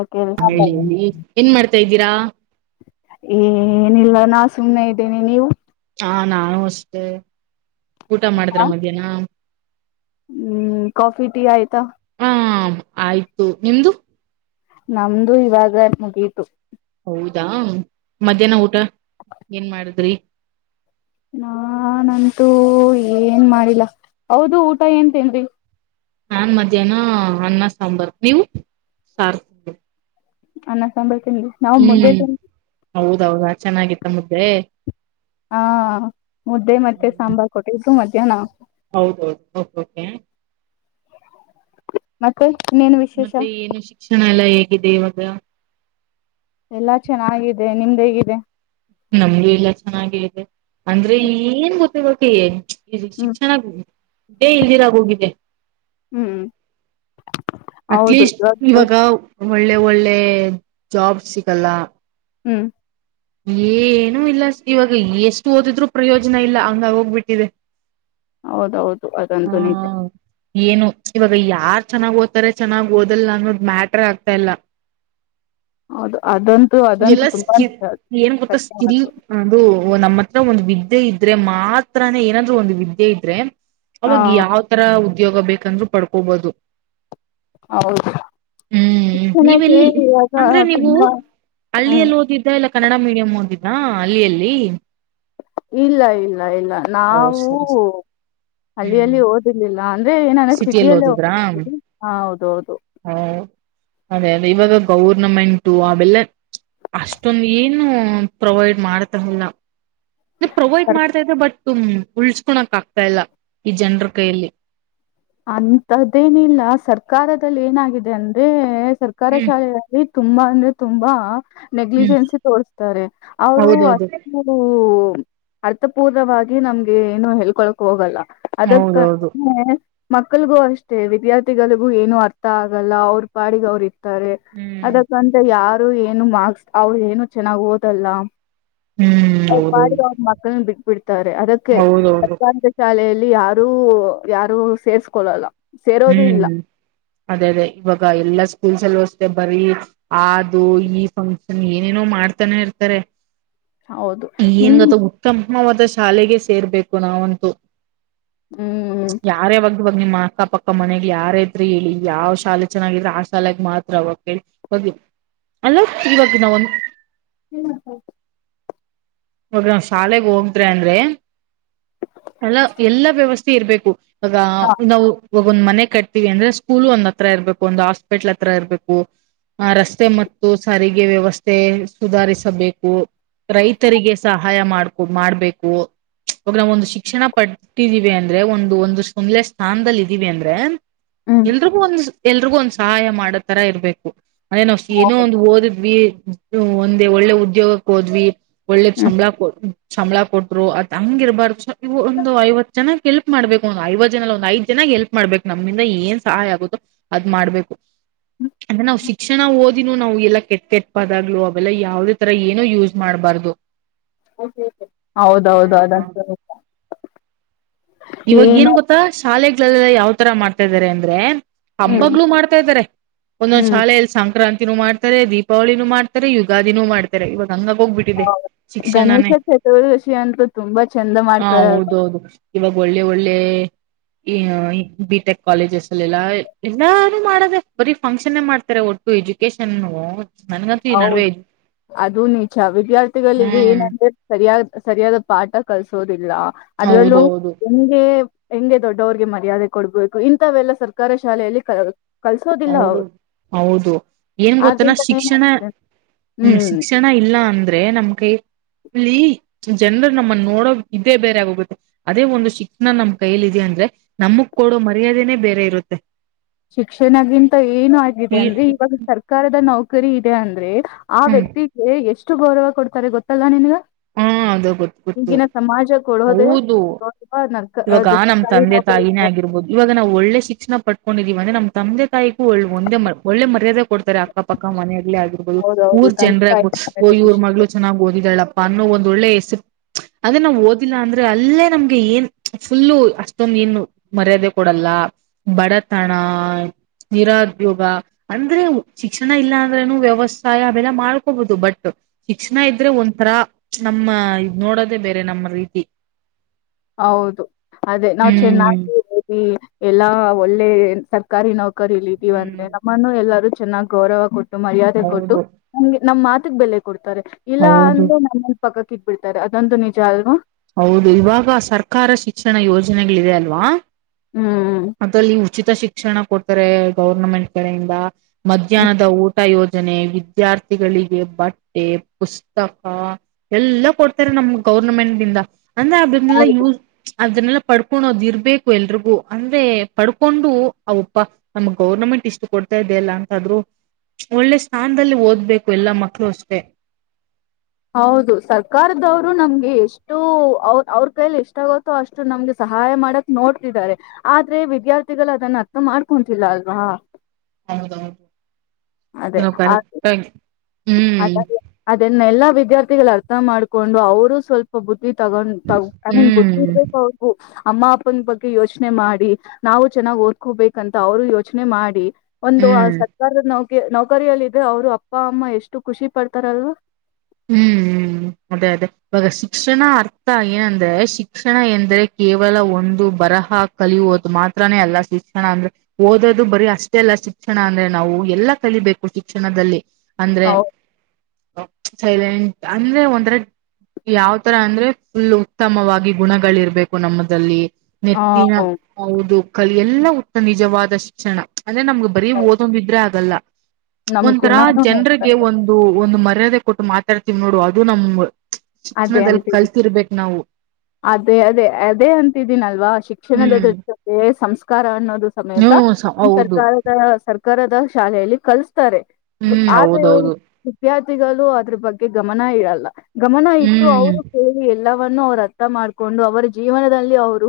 Okay ರೀ ಹ ಹೇಳಿ ಹೇಳಿ ಏನ್ ಮಾಡ್ತಾ ಇದ್ದೀರಾ ಏನಿಲ್ಲ ನಾ. ಸುಮ್ನೆ ಇದ್ದೀನಿ ನೀವು. ಹಾ ನಾನು ಅಷ್ಟೇ. ಊಟ ಹ ಮಾಡಿದ್ರ ಮಧ್ಯಾಹ್ನ. ಹ್ಮ್ ಕಾಫಿ ಟೀ ಆಯ್ತಾ. ಹಾ ಆಯ್ತು ನಿಮ್ದು. ನಮ್ದು ಇವಾಗ ಮುಗೀತು. ಹೌದಾ. ಮಧ್ಯಾಹ್ನ ಊಟ ಏನ್ ಮಾಡಿದ್ರಿ. ನಾ ನಂತೂ ಏನ್ ಮಾಡಿಲ್ಲ ಹೌದು ಊಟ ಏನ್ತೇನ್ರಿ. ನಾನ್ ಮಧ್ಯಾಹ್ನ ಅನ್ನ ಸಾಂಬಾರ್ ನೀವು ಸಾರ್. ಅನ್ನ ಸಾಂಬಾರ್. ಇ ನಾವು ಮುದ್ದೆ ತಿನ್. ಹೌೌದಾ ಚೆನ್ನಾಗಿತ್ತ ಮುದ್ದೆ. ಹಾ. ಮುದ್ದೆ ಮತ್ತೆ ಸಾಂಬಾರ್ ಕೊಟ್ಟೆ ಇದು ಮ್. ಏನ. ಹೌದೌದುೆ. ಮತ್ತೆ. ಇನ್ನೇನು ವಿಶೇಷ ಮತ್ತೆ ಏನು ಶಿಕ್ಷಣ ಎಲ್ಲ. ಹೇಗಿದೆ ಇವಾಗ. ಎಲ್ಲಾ ಚೆನ್ನಾಗಿದೆ ನಿಮ್ದ ಹೇಗಿದೆ. ನಮ್ದು ಎಲ್ಲ ಚೆನ್ನಾಗ ಇದೆ. ಅಂದ್ರೆ ಏನ್ ಗೊತ್. ಕಿ ಹೋಕಿ. ಇಲ್ಲಿ ಹ್ಮ್ ಶಿಕ್ಷಣ. ೇ [inaudible] ಇಲ್ದಿರಗೋಗಿದೆ. ಹ್ಮ್ ಹೌದು ಅಟ್ಲಿಸ್ ಇವಾಗ ಈವಾಗ. ಒಳ್ಳೆ ಒಳ್ಳೆ ಜಾಬ್ ಸಿಕ್ಕಲ್ಲ. ಹು ಏನುೂ ಇಲ್ಲ ಇವಾಗ ಎಷ್ಟು ಓದಿದ್ರು ಪ್ರಯೋಜನ ಇಲ್ಲ ಹಂಗ ಹೋಗ್ಬಿಟ್ಟಿದೆ. ಹೌದೌದು ಅದಂತೂ ನಿಜ. ಏನು ಇವಾಗ ಯಾರ್ ಚೆನ್ನಾಗ್ ಓದ್ತಾರೆ ಚೆನ್ನಾಗ್ ಓದಲ್ಲಾ ಅನ್ನೋದು ಮ್ಯಾಟ್ರ ಆಗ್ತಾ ಇಲ್ಲ. ಹೌದು ಅದಂತೂ ಅದಂತೂ ಎಲ್ಲ ತುಂಬಾ ಸ್ಕಿ ನಿಜ ಅದ್. ಏನ್ ಗೊತ್ತಾ ಸ್ಕಿಲ್ ಅದು ನಮ್ಮತ್. ಒಂದ್ ವಿದ್ಯೆ ಇದ್ರೆ ಮಾತ್ರಾನೇ ಏನಾದ್ರು ಒಂದು ವಿದ್ಯೆ ಇದ್ರೆ ಹಾ ಅವಾಗ ಯಾವ ತರ ಉದ್ಯೋಗ ಬೇಕಂದ್ರು ಪಡ್ಕೋಬಹದು ಹೌದು ನೀವೆಲ್ಲಿ ಶಿಕ್ಷಣಕ್ಕೆಇವಾಗ ಅಂದ್ರೆ ನೀವು ತುಂಬಾ ಹು ಹಳ್ಳಿಯಲ್ಲಿ ಓದಿದ್ದ ಇಲ್ಲ ಕನ್ನಡ ಮೀಡಿಯಂ ಓದಿದ್ದ ಹಳ್ಳಿಯಲ್ಲಿ ಇಲ್ಲ ಇಲ್ಲ ಇಲ್ಲ ಓ ನಾವು ಸರಿ ಸರಿ ಹ್ಮ್ ಹಳ್ಳಿಯಲ್ಲಿ ಓದಿರ್ಲಿಲ್ಲ ಅಂದ್ರೆ ಏನಂದ್ರ ಸಿಟಿಯಲ್ಲಿ ಸಿಟಿಯಲ್ಲೇ ಓದಿದ್ರಾ ಹೊಕ್ತಿದೆ ಹ ಹೌದ ಹೌದ ಹಾ ಅದೇ ಅದೇ ಇವಾಗ ಗೌರ್ನಮೆಂಟು ಅವೆಲ್ಲ ಅಷ್ಟೊಂದು ಏನು ಪ್ರೊವೈಡ್ ಮಾಡತಿರಲಿಲ್ಲ ಪ್ರೊವೋಡ್ ಮಾಡ್ತಾ ಇದೆ ಬಟ್ ತು ಉಳಸ್ಕೊನಕೆ ಆಗ್ತಾ ಇಲ್ಲ ಈ ಜನರ ಕೈಯಲ್ಲಿ ಅಂತದೇನಿಲ್ಲ ಸರ್ಕಾರದಲ್ಲಿ ಏನಾಗಿದೆ ಅಂದ್ರೆ ಸರ್ಕಾರ ಹ್ಮ್ ಶಾಲೆಗಳಯಲ್ಲಿ ತುಂಬಾ ಅಂದ್ರೆ ತುಂಬಾ ಹ್ಮ್ ನಗ್ಲಿಜೆನ್ಸಿ ತೋರಿಸ್ತಾರೆ ಅವರು ಹೌದೌದು ಅಷ್ಟು ಅರ್ಥಪೂರ್ವವಾಗಿ ನಮ್ಗೆ ಏನು ಹೇಳ್ಕೊಳ್ಕ್ ಹೋಗಲ್ಲ ಅದಕ್ಕ ಹೌದೌದು ಹು ಮಕ್ಕಳಗೂ ಅಷ್ಟೆ ವಿದ್ಯಾರ್ಥಿಗಳಿಗೂ ಏನು ಅರ್ಥ ಆಗಲ್ಲ ಅವ್ರ ಪಾಡಿಗೆ ಅವ್ರ ಇ ಇರ್ತಾರೆ ಹ್ಮ್ ಅದಕ್ಕಂತ ಯಾ ಅದು ಏನು ಮಾರ್ಕ್ಸ್ ಅವಳು ಏನು ಚೆನ್ನಾಗ್ ಓದಲ್ಲ ಹ್ಮ್ ಅವರ ಪಾಡಿಗೆ ಹೌದೌದು ಅವ್ರ ಮಕ್ಕಳನ್ನ ಬಿಟ್ಬಿಡ್ತಾರೆ ಅದಕ್ಕೆ ಹೌದೌದು ಸರ್ಕಾರದ ಶಾಲೆಯಲ್ಲಿ ಯಾರು ಯಾರು ಸೇರ್ಸ್ಕೊಳ್ಳಲ್ಲ ಹ್ಮ್ ಅದೇ ಅದೇ ಇವಾಗ ಎಲ್ಲ ಸ್ಕೂಲ್ ಸಲು ಅಷ್ಟೇ ಬರೀ ಆದು ಈ ಫಂಕ್ಷನ್ ಏನೇನೋ ಮಾಡ್ತಾನ ಇರ್ತಾರೆ ಹೌದು ಏನ್ ನಿಮ್ ಗೊತ್ತ ಉತ್ತಮ ಹು ಮತ್ತ ಶಾಲೆಗೆ ಸೇರ್ಬೇಕು ನಾವಂತೂ ಹ್ಮ್ ಯಾರ ಯಾವಾಗುವಾಗ ನಿಮ್ಮ ಕಪ್ಪ ಅಕ್ಕ ಮನೆಗ್ ಯಾರ ಇದ್ರರು ಹೇಳಿ ಯಾವ್ ಶಾಲೆ ಚೆನ್ನಾಗಿದ್ರರು ಹಾಸ್ಟೆಲ್ ಲೈಫ್ ಮಾತ್ರ ಅವಾಗ ಹೇಳಿ ಅಲ್ಲ ಇವಾಗ ನಾವಂದ ಹ್ಮ್ ಹ್ಮ ಹ ನಾ ಶಾಲೆಗ್ ಹೋಗತ್ರೆ ಅಂದ್ರೆ ಅಲ್ಲ ಎಲ್ಲ ವ್ಯವಸ್ಥೆ ಇರ್ಬೇಕು ಆ ಹ ನಾವು ಇವಾಗೊಂದ್ ಮನೆ ಕಟ್ತೀವಿ ಅಂದ್ರೆ ಸ್ಕೂಲ್ ಒಂದ್ ಹತ್ರ ಇರಬೇಕು ಒಂದು ಹಾಸ್ಪಿಟ್ಲ್ ಹತ್ರ ಇರಬೇಕು ರಸ್ತೆ ಮತ್ತು ಸಾರಿಗೆ ವ್ಯವಸ್ಥೆ ಸುಧಾರಿಸಬೇಕು ರೈತರಿಗೆ ಸಹಾಯ ಮಾಡ್ಕೊ ಮಾಡ್ಬೇಕು ಅವಾಗ ನಾವವುೊಂದು ಶಿಕ್ಷಣ ಪಟ್ಟಿದ್ದೀವಿ ಅಂದ್ರೆ ಒಂದು ಒಂದು ಸಂದೆ ಸ್ಥಾನದಲ್ಲಿ ಇದ [unintelligible] ವವಿ ಅಂದ್ರೆ ಹ್ಮ್ ಎಲ್ರಿಗೂ ಒಂದ ಎಲ್ರಿಗೂ ಒಂದ್ ಸಹಾಯ ಮಾಡೊ ತರ ಇರ್ಬೇಕು ಅದೇ ನಾವವು ಏನೋ ಹೌದು ಒಂದು ಓದಿದ್ವಿ ಒಂದು ಒಳ್ಳೆ ಉದ್ಯೋಗಕ್ಕೆ ಹೋದ್ವಿ ಒಳ್ಳೆ ಹ್ಮ್ ಸಂಬ್ಳ ಕೊಟ್ರ ಅದ್ ಹಂಗ ಇರಬಾರ್ದ ಸ ಇವು ಒಂದು ಐವತ್ತು ಜನ ಹೆಲ್ಪ್ ಮಾಡ್ಬೇಕು ಒಂದು ಐವತ್ತು ಜನಲ್ಲಿ ಒಂದು ಐದ ಚೆನ್ನಾಗ್ ಎಲ್ಪ್ ಮಾಡ್ಬೇಕು ನಮಿಂದ ಏನ್ ಸಹಾಯ ಆಗುತ್ತೋ ಅದ್ ಮಾಡ್ಬೇಕು ಅಂದ್ರೆ ನಾವವು ಶಿಕ್ಷಣ ಓದಿನೂ ನಾವು ಎಲ್ಲಾ ಕೆಟ್ಟ ಕೆಟ್ ಪದಾಗ್ಲೂ ಅವೆಲ್ಲಾ ಯಾವ್ದೇ ತರ ಏನೋ ಯೂಸ್ ಮಾಡ್ಬಾರ್ದ ಹೌದೌದು ಅದಂತ ನಿಜ ಇವಾಗ ಏನ್ ಗೊತ್ತಾ ಶಾಲೆಗೆ ಯಾವ ತರ ಮಾಡ್ತಾ ಇದಾರೆ ಅಂದ್ರೆ ಹ್ಮ್ ಹಬ್ಬಗ್ಗಳುೂ ಮಾಡ್ತಾ ಇದ್ದಾರೆ ಒಂದೊಂದ್ ಹ್ಮ್ ಶಾಲೆಯಲ್ಲಿ ಸಂಕ್ರಾಂತಿ ಮಾಡ್ತಾರೆ ದೀಪಾವಳಿನ ಮಾಡ್ತಾರೆ ಯುಗಾದಿನೂ ಮಾಡ್ತಾರೆ ಇವಾಗ ಅಂಗ ಹೌ ಗಣೇಶ ಚತುರ್ದಶಿ ಅಂತೂ ತುಂಬಾ ಚಂದ ಹ ಮಾಡ್ತಾರರು ಅಲ್ವಾ ಹೌದೌದು ಇವಾಗ ಒಳ್ಳೆ ಒಳ್ಳೆ ಬಿ ಟೆಕ್ ಕಾಲೇಜಸ್ ಅಲ್ಲೆಲ್ಲ ಎಲ್ಲಾರು ಮಾಡದೆ ಬರೀ ಫಂಕ್ಷನ್ ಮಾಡ್ತಾರೆ ಒಟ್ಟು ಎಜುಕೇಶನ್ ನನ್ಗಂತೂ ಈ ನಡುವೆ ಹೌದು ಅದು ನಿಜ ವಿದ್ಯಾರ್ಥಿಗಳಿಗೆ ಹ್ಮ್ ಏನಂದ್ರೆ ಸರಿಯಾದ ಸರಿಯಾದ ಪಾಠ ಕಳ್ಸೋದು ಅದ್ರಲ್ಲೂ ಹೌದೌದು ನಿಮಗೆ ಹೆಂಗೆ ದೊಡ್ಡವ್ರಿಗೆ ಮರ್ಯಾದೆ ಕೊಡ್ಬೇಕು ಇಂಥವೆೆಲ್ಲಾ ಸರ್ಕಾರಿ ಶಾಲೆಯಲ್ಲಿ ಕಲ್ಸೋದಿಲ್ಲ ಹೌದು ಅವ್ರು ಹೌದು ಏನ್ ಗೊತ್ತನಾ ಆದ್ರಿಂದ ಶಿಕ್ಷಣ ಏನಾಗ್ತದೆ ಹ್ಮ ಹ್ಮ್ ಶಿಕ್ಷಣ ಇಲ್ಲ ಅಂದ್ರೆ ನಮ್ ಕೈಲ್ಲಿ ಜನರು ನಮ್ಮನ್ನ ನೋಡೋ ಇದೇ ಬೇರೆ ಆಗೋಗುತ್ತೆ ಅದೇ ಒಂದು ಶಿಕ್ಷಣ ನಮ್ ಕೈಯಲ್ಲಿದೆ ಅಂದ್ರೆ ನಮಕ್ ಕೊಡೋ ಮರ್ಯಾದೆನೇ ಬೇರೆ ಇರುತ್ತೆ ಶಿಕ್ಷಣಗಿಂತ ಏನು ಆಗಿದೆ ಈ ಅಂದ್ರೆ ಇವಾಗ ಸರ್ಕಾರದ ನೌಕರಿ ಸಕರಿ ಇದೆ ಅಂದ್ರೆ ಆ ಹ್ಮ್ ವ್ಯಕ್ತಿಗೆ ಎಷ್ಟು ಎಷ್ಟು ಗೌರವ ಕೊಡ್ತಾರೆ ಗೊತ್ತಲ್ಲ ನಿನ್ಗ ಹಾ ಅದ ಗೊತ್ತ ಗೊತ್ತು ಈಗಿನ ಸಮಾಜ ಕೊಡೋದೇ ಹೌದು ಗೌರವ ನರ್ಕ ಇವಾಗ ಅದು ನಮ್ ಸರ್ಕಾರಿ ತಂದೆ ನೌಕರಿ ತಾಯಿನೇ ಇದೆ ಆಗಿರ್ಬೋದು ಇವಾಗ ನಾವು ಒಳ್ಳೆ ಶಿಕ್ಷಣ ಪಟ್ಟ ಹೊಂಡಿದ್ದೀವಿ ಅಂದ್ರ ನ ತಂದೆ ತಾಯಿ ಒಳ್ಳ ಒಂದೆ ಒಳ್ಳೆ ಮರ್ಯಾದೆ ಕೊಡ್ತಾರೆ ಅಕ್ಕಪಕ್ಕ ಮನಾಗೇ ಆಗಿರ್ಬಹದು ಹೌದೌದು ಊರ್ ತಂದೆ ಜನರ ತಾಯಿ ಓ ಇವ್ರ ಖುಷಿ ಮಗಳು ಚೆನ್ನಾಗಿ ಓದಿದಾಳಪ್ಪ ಅನ್ನೋ ಒ ಒಳ್ಳೆ ಹೆಸರು ಅದೇ ನಾವ್ ಓದಿಲ್ಲ ಅಂದ್ರೆ ಅಲ್ಲೇ ನಮ್ಗೆ ಏನ್ ಫುಲ್ಲು ಅಷ್ಟೊಂದು ಏನು ಮರ್ಯಾದೆ ಕೊಡಲ್ಲ ಬಡತನ ನಿರುದ್ಯೋಗ ಅಂದ್ರೆ ಶಿಕ್ಷಣ ಇಲ್ಲ ಅಂದ್ರನು ವ್ಯವಸಾಯ ಅವೆಲ್ಲ ಮಾಡ್ಕೋಬಹುದು ಬಟ್ ಶಿಕ್ಷಣ ಇದ್ರೆ ಒಂಥರ ನಮ್ಮ ಇದ ನೋಡದೇ ಬೇರೆ ನಮ್ಮ ರೀತಿ ಹೌದು ಅದೇ ನಾವವು ಹ್ಮ್ ಚೆನ್ನಾಗಿ ಎಲ್ಲಾ ಒಳ್ಳೆ ಸರ್ಕಾರಿ ನೌಕರಿ ಕರೀಲಿದೀವಿ ಅಂತೆ ನಮ್ಮನ್ನು ಎಲ್ಲರೂ ಚೆನ್ನಾಗಿ ಗೌರವ ಕೊಟ್ಟ ಮರ್ಯಾದೆ ಕೊಟ್ಟು ಹೌದು ನಮ್ಗೆ ನಮ್ಮ್ ಮಾತ ಬೆಲೆ ಕೊಡ್ ಇಲ್ಲ ಹೌದು ಅಂದ್ರೆ ನಮ್ಮಂದು ಪಕ್ಕ ಕಿಟ್ಬ ಬಿಡ್ತಾರೆ ಅದೊಂದು ನಿಜ ಅಲ್ವಾ ಹೌದು ಇವಾಗ ಸರ್ಕಾರ ಶಿಕ್ಷಣ ಯೋಜನೆಗಳಿದೆ ಅಲ್ವಾ ಹ್ಮ್ ಅದಲ್ಲಿ ಉಚಿತ ಶಿಕ್ಷಣ ಕೊಟ್ಟ ಗೌರ್ಮೆಂಟ್ ಕಡೆಯಿಂದ ಹ್ಮ್ ಮಧ್ಯಾಹ್ನದ ಊಟ ಯೋಜ ಜನೆ ವಿದ್ಯಾರ್ಥಿಗಳಿಗೆ ಬಟ್ಟೆ ಪುಸ್ತಕ ಎಲ್ಲ ಕೊಡ್ತಾರೆ ನಮ್ಮ ಗೌರ್ಮೆಂಟ್ ದಿಂದ ಅಂದ ಅಲ್ಲ ಯೂ ಹೌದು ಅದನ್ನೆಲ್ಲ ಪಡ್ಕೊಂಡದ ಇರ್ಬೇಕು ಎಲ್ರಿಗೂ ಅಂದ್ರೆ ಪಡ್ಕೊಂಡು ಅವಪ್ಪ ನಮ್ ಗೌರ್ನಮೆಂಟ್ ಇಷ್ಟು ಕೊಡ್ತಾ ಇದದೆ ಅಲ್ಲ ಅಂತಾದ್ರು ಒಳ್ಳೆ ಸ್ಥಾನದಲ್ಲಿ ಓದ್ಬೇಕು ಎಲ್ಲಾ ಮಕ್ಳು ಅಷ್ಟೆ ಹೌದು ಸರ್ಕಾರದವರು ನಮ್ಗೆ ಎಷ್ಟು ಅವ ಅವ್ರ ಕೈಲಿ ಎಷ್ಟಾಗುತ್ತೋ ಅಷ್ಟು ನಮ್ಗೆ ಸಹಾಯ ಮಾಡಕ್ ನೋಡ್ತಿದ್ದಾರೆ ಆದ್ರೆ ವಿದ್ಯಾರ್ಥಿಗಳು ಅದನ್ನ ಅರ್ಥ ಮಾಡ್ಕೊಂತಲ್ಲ ಅಲ್ವಾ ಹೌದೌದು ಅದೇ ಏನೋ ಅ ಕರೆಕ್ಟ್ ಆಗಿ ಹ್ಮ್ ಅದೇ ಎಲ್ಲಾ ವಿದ್ಯಾರ್ಥಿ ಅರ್ಥ ಮಾಡ್ಿಕೊಂಡು ಅವರು ಸ್ವಲ್ಪ ಬುದ್ಧಿ ತಗೊಂಡ್ ತಗ ಐ ಮೀನ್ ಬುದ್ಧಿ ಹ್ಮ್ ಇರ್ಬೇಕ ಅವು ಅಮ್ಮ ಅಪ್ಪನ ಬಗ್ಗೆ ಯೋಚನೆ ಮಾಡಿ ನಾವು ಚೆನ್ನಾಗ್ ಓದ್ಕೋಬೇಕಂತ ಅವರು ಯೋಚನೆ ಮಾಡಿ ಒಂದು ಆ ಹ್ಮ್ ಸರ್ಕಾರದ ನಾವು ನೌಕರಿಯಲ್ಲಿದ್ರೆ ಅವ್ರು ಅಪ್ಪ ಅಮ್ಮ ಎಷ್ಟು ಖುಷಿ ಪಡ್ತಾರಲ್ವಾ ಹ್ಮ್ ಅದೇ ಅದೇ ಇವಾಗ ಶಿಕ್ಷಣ ಅರ್ಥ ಏನಂದ್ರೆ ಶಿಕ್ಷಣ ಎಂದ್ರೆ ಕೇವಲ ಒಂದು ಬರಹ ಕಲಿಯುವೋದು ಮಾತ್ರಾನೇ ಅಲ್ಲ ಶಿಕ್ಷಣ ಅಂದ್ರೆ ಓದೋದು ಬರಿೀ ಅಷ್ಟೇ ಅಲ್ಲ ಶಿಕ್ಷಣ ಅಂದ್ರೆ ನಾವು ಎಲ್ಲಾ ಕಲಿಬೇಕು ಶಿಕ್ಷಣದಲ್ಲಿ ಅಂದ್ರೆ ಸೈಲೆಂಟ್ ಅಂದ್ರೆ ಒಂಥರ ಯಾವತರ ಅಂದ್ರೆ ಫುಲ್ ಉತ್ತಮವಾಗಿ ಗುಣಗಳಿರ್ಬೇಕು ನಮ್ಮಲ್ಲಿ ನೆತ್ತಿನ ಹೌದು ಕಲಿ ಎಲ್ಲ ಇದು ನಿಜವಾದ ಶಿಕ್ಷಣ ಅಂದ್ರೆ ನಮ್ಗೆ ಬರ ಓದೊ್ಿದ್ರೆ ಆಗಲ್ಲ ನಮ್ ಒಂಥರ ಗುಣಾನು ಜನಗೆ ಹೇಳ್ತಾರೆ ಒಂದು ಒಂದು ಮ ದ್ರೆ [unintelligible] ಕೊಟ್ಟು ಮಾತಾಡ್ತಿವ್ ನೋಡು ಅದು ನಮ್ಮ್ ಅದೇ ಶಿಕ್ಷಣದಲ್ಲಿ ಅಂತಿದ್ದಿ ಕಲ್ತಿರ್ಬೇಕು ನಾವು ಅದೇ ಅದೇ ಅದೇ ಅಂತಿದ್ದೀನಲ್ವಾ ಶಿಕ್ಷಣದ ಹ್ಮ್ ದೃಷ್ಟ್ಯತೆ ಸಂಸ್ ಅಧಿಕಾರ ಸಮೇತ ನೀವು ಹೌದು ಸರ್ಕಾರದ ಸರ್ಕಾರದ ಶಾಲೆಯಲ್ಲಿ ಕಲಿಸ್ತಾರೆ ಹ್ಮ್ ಆದ್ರೆ ಹೌದೌದು ವಿದ್ಯಾರ್ಥಿ ತಿಳಿಯಲು ಅದ್ರರ ಬಗ್ಗೆ ಗಮನ ಇರಲ್ಲ. ಗಮನ ಇಟ್ಟು ಹ್ಮ್ ಅವರು ಕೇಳಿ ಎ ಎಲ್ಲವನ್ನೂ ಅವರತ್ತೆ ಊಟ ಮಾಡ್ಕೊಂಡು ಅವರ ಜೀವನದಲ್ಲಿ ಅವರು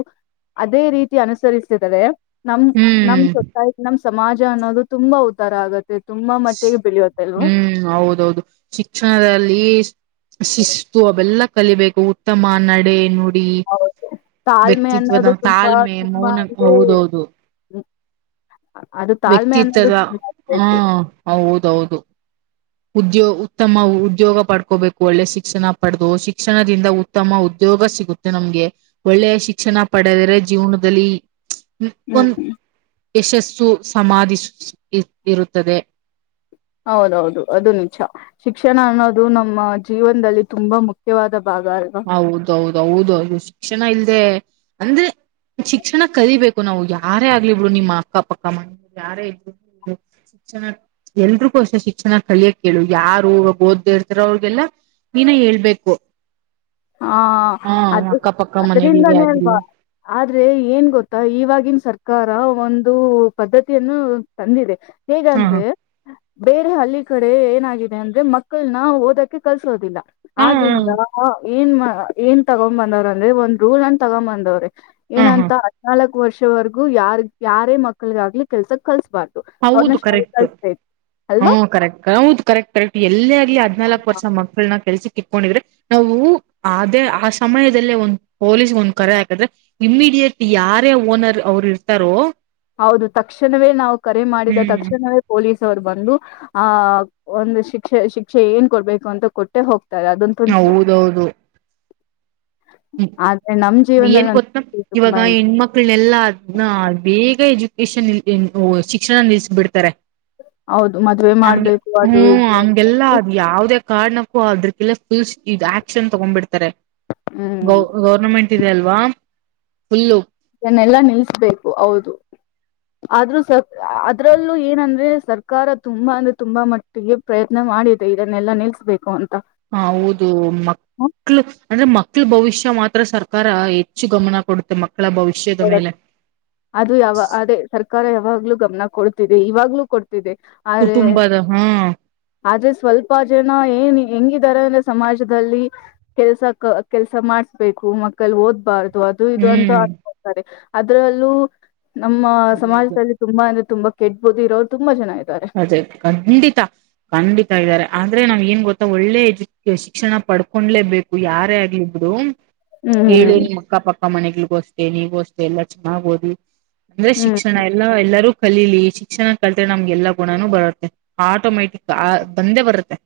ಅದೇ ರೀತಿ ಅನುಸರಿಸಿದರೆ ನಮ್ ನಮ್ ಹ್ಮ್ ಗೊತಾಯ್ತು ನಮ್ ಸಮಾಜ ಅನ್ನೋದು ತುಂಬಾ ಉದ್ದಾರ ಆಗತ್. [unintelligible] ಹ್ಮ್ ಹೌದೌದು. ಶಿಕ್ಷಣದಲ್ಲಿ ಅ ಶಿಸ್ತು ಅಬಲ್ ಎಲ್ಲ ಕಲಿಬೇಕು ಉತ್ತಮ ನಡೆ ನೋಡಿ. ಹೌದು. ತಾಳ್ಮೆ ಅನ್ನೋದು ತುಂಬಾ ತಾಳ್ಮೆ ತುಂಬಾ ಮೌನ ಅಂದ್ರೆ ಮ್. ವ್ಯಕ್ತಿತ್ತದ. ತುಂಬಾ ಹಾ ಬೇಕು. ಹೌದೌದು. ಉದ್ಯೋ ಉತ್ತಮ ಉದ್ಯೋಗ ಪಡ್ಕೋಬೇಕು ಒಳ್ಳೆ ಶಿಕ್ಷಣ ಪಡೆದು. ಶಿಕ್ಷಣದಿಂದ ಉತ್ತಮ ಉದ್ಯೋಗ ಸಿಗುತ್ತೆ ನಮ್ಗೆ. ಒಳ್ಳೆ ಶಿಕ್ಷಣ ಪಡೆದ್ರೆ ಜೀವನದಲ್ಲಿ ಹ್ಮ್ ಒನ್ ಯಶಸ್ಸು ಸಮಾಧಿಸು ಸು ಇರ್ ಇರುತ್ತದೆ. ಹೌದೌದು ಅದು ನಿಜ ಶಿಕ್ಷಣ ಅನ್ನೋದು ನಮ್ಮ ಜೀವನ್ದಲ್ಲಿ ತುಂಬಾ ಮುಖ್ಯವಾದ ಬಗ್ಯಾ. ರಿಗ ಹೌದೌದು. ಕ್ಷಷಣ ಇಲ್ದೆ. ಅಂದ್ರೆ. ಶಿಕ್ಷಣ ಕಲಿಬೇಕು. ನಾವು ಯಾರೇ ಆಗ್ಲಿಬಿಡು ನಿಮ್ಮ ಅಕ್ಕ ಪಕ್ಕ ಮನೆಯವರ್ ಯಾರೇ ಇದ್ರು [unintelligible] ಶಿಕ್ಷಣ ಎಲ್ರಿಗೂ ಅಷ್ಟೆ ಶಿಕ್ಷಣ ಕಲಿಯಕ್ಕೇಳು ಯಾರು ಓದ್ದೇ ಇರ್ತಾರೋ ಅವ್ರಿಗೆಲ್ಲಾ ನೀನ ಹೇಳ್ಬೇಕು. ಹಾ ಹಾ ಅದು ಅಕ್ಕಪಕ್ಕ ಮನೆಗಳಿಗೆ ಅದ್ರಿಂದಾನೇ ಅಲ್ವಾ. ಆಗಿರ್ಲಿ ಆದ್ರೆ ಏನ್ ಗೊತ್ತಾ ಇವಾಗಿನ್ ಸರ್ಕಾರ ಗ ಒಂದು ಪದ್ಧತಿಯನ್ನು ತಂದಿದೆ. ಹಾ ಹೇಗಂದ್ರೆ. ಬೇರೆ ಹಳ್ಳಿ ಕಡೆ ಏನಾಗಿದೆ ಅಂದ್ರೆ ಮಕ್ಕಳ್ನ ಓದಕ್ಕೆ ಕಲ್ಸೋದಿಲ್ಲ. ಹಾ ಹಾ ಆದ್ರಿಂದಾ ಅ ಏನ್ ಮ ಏನ್ ತಗೊಂಬಂದವ್ರ್ ಅಂದ್ರೆ ಒಂದ್ ರೂಲ್ ಅನ್ ತಗನ್ಬಂದವ್ರೆ. ಹಾ ಹಾ ಏನಂತ ಹದ್ನಾಲ್ಕು ವರ್ಷ ಟು ವರೆಗೂ ಯಾರ್ಗ್ ಯಾರೇ ಮಕ್ಳಗಾಗ್ಲಿ ಕೆಲ್ಸಕ್ ಕಲ್ಸಬಾರ್ದ್ ಹೌದು ಕರೆಕ್ಟ್ ಹು ಅಲ್ವಾ ಕರೆಕ್ಟ್ ಹೌದು ಕರೆಕ್ಟ್ ಕರೆಕ್ಟ್ ಎಲ್ಲೇ ಆಗ್ಲಿ ಹದ್ನಾಲ್ಕಕ್ ವರ್ಷ ಮಕ್ಕಳ್ನ ಕೆಲ್ಸ್ ಇಕೊಂಡಿದ್ರೆ ನಾವು ಅದೇ ಆ ಸಮಯದಲ್ಲೇ ಒಂದ್ ಪೊಲೀಸ್ ಒಂದ್ ಕರೆ ಹಾಕಿದ್ರೆ ಇಮ್ಮಿಡಿಯೇಟ್ ಯಾರೇ ಓನರ್ ಅವರು ಇರ್ತಾರೋ ಹೌದು ತಕ್ಷಣ್ವೇ ನಾವು ಕರೆ ಮಾಡಿದ ಹ್ಮ್ ತಕ್ಷಣವೇ ಪೊಲೀಸ್ ರು ಬಂದು ಆ ಒಂದು ಶಿಕ್ಷೆ ಶಿಕ್ಷೆ ಏನ್ ಕೊಡ್ಬೇಕು ಅಂತ ಕೊಟ್ಟೆ ಹೋಗ್ತಾರೆ ಅದೊನ್ ತುಂಚ ಹೂ ಏನ್ ಗೊತ್ತ ಜೀವನದಲ್ಲಿ ಇವಾಗ ತುಂಬಾ ಹೆಣ್ಮಕ್ಳನೆಲ್ಲಾ ಅದನ್ನ ಬೇಗ ಎಜು ಅಡ್ಮಿಷನ್ ಇಲ್ದೇ ಶಿಕ್ಷಣ ನಿಲ್ಲಸ್ಬಿಡ್ತಾರೆ ಹೌದು ಮದ್ವೆ ಹಗೆ ಮಾಡ್ಬೇಕು ಅದು ಹೂ ಇದು ಹಂಗೆಲ್ಲ ಅದು ಯಾವ್ದೇ ಕಾರ್ಡ್ಣಕ್ಕೂ ಅದ್ರಕಲ್ಲ ಫುಲ್ ಇ ಆಕ್ಷನ್ ತಗೊಂಡ್ಬಿಡ್ತಾರೆ ಹ್ಮ್ ಗೌ ಗೌರ್ಮೆಂಟ್ ಅಲ್ವಾ ಫುಲ್ಲ ಇದನ್ನೆಲ್ಲಾ ನಿಲ್ಸ್ಬೇಕು ಹೌದು ಆದ್ರೂ ಸ ಅದ್ರಲ್ಲೂ ಏನಂದ್ರೆ ಸರ್ಕಾರ ತುಂಬಾ ಅಂದ್ರೆ ತುಂಬಾ ಮಟ್ಟಿಗೆ ಪ್ರಯತ್ನ ಮಾಡಿದೆ ಇದನ್ನೆಲ್ಲ ನಿಲ್ಸ್ಬೇಕು ಅಂತ ಹ ಹೌದು ಮಕ್ಳ ಅಂದ್ರೆ ಮಕ್ಳ ಭವಿಷ್ಯ ಮಾತ್ರ ತ್ರ ಸರ್ಕಾರ ಹೆಚ್ಚು ಗಮನ ಕೊಡುತ್ತೆ ಮಕ್ಕಳ ಭವಿಷ್ಯದ ಮೇಲೆ ಅದು ಯಾವ ಅದೇ ಸರ್ಕಾರ ಯಾವಾಗ್ಲೂ ಗಮನ ಕೊಡ್ತಿದೆ ಇವಾಗ್ಲುೂ ಕೊಡ್ ಕುಟುಂಬದ ಹಾ ಆದ್ರೆ ಸ್ವಲ್ಪ ಜನ ಏನ್ ಹೆಂಗಿದಿದ್ದಾರೆ ಅಂದ್ರೆ ಸಮಾಜದಲ್ಲಿ ಕೆಲ್ಸ ಕೆಲ್ಸ ಮಾಡ್ಸ್ಬೇಕು ಮಕ್ಕಳ ಓದ್ಬಾರ್ದ ಅದು ಇದು ಅಂತ ಹ್ಮ್ ಅದ್ರಲ್ಲೂ ನಮ್ಮ ಅದೇ ಅದೇ ಸಮಾಜದಲ್ಲಿ ತುಂಬಾ ಅಂದ ತುಂಬ ಕೆಟ್ಟಬುದ್ದಿ ಇರೋರು ತುಂಬ ಜನ ಇದ ಅದೇ ಖಂಡಿತ ಖಂಡಿತ ಇದ್ದಾರೆ ಆದ್ರೆ ನಾವ್ ಏನ್ ಗೊತ್ತಾ ಒಳ್ಳೆ ಎಜುಕೇಶನ್ ಶಿಕ್ಷಣ ಪಡ್ಕೊಂಡಲೇಬೇಕು ಯಾರೇ ಆಗಿದ್ರೂ ಏು ನಿ ಹ್ಮ್ ಅಕ್ಕ ಪಕ್ಕ ಅ ಮನೆಗಳಗೋಸ್ತೇ ನೀಗೋಸ್ೆ ಎಲ್ಲ ಚೆನ್ನಾಗ ಓದಿ ಅಂದ್ರೆ ಹ್ಮ್ ಶಿಕ್ಷಣ ಹ್ಮ್ ಎಲ್ಲ ಎಲ್ಲಾರೂ ಕಲಿಲಿ ಶಿಕ್ಷಣ ಕಲ್ತರೆ ನಮ್ಗೆಲ್ಲಾ ಗುಣನೂ ಬರುತ್ತೆ ಆಟೋಮ್ಯಾಟಿಕ್ ಆ ಬಂದೇ ಬರುತ್ತೆ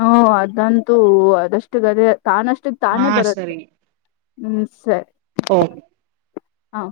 ಹ ಅದಂತೂ ಅದಷ್ಟು ಗದೆ ತಾನಷ್ಟು ಹಾ ತಾನೇ ಬರುತ್ತೆ ಸರಿ ಸರಿ ಓಕೆ ಹಾ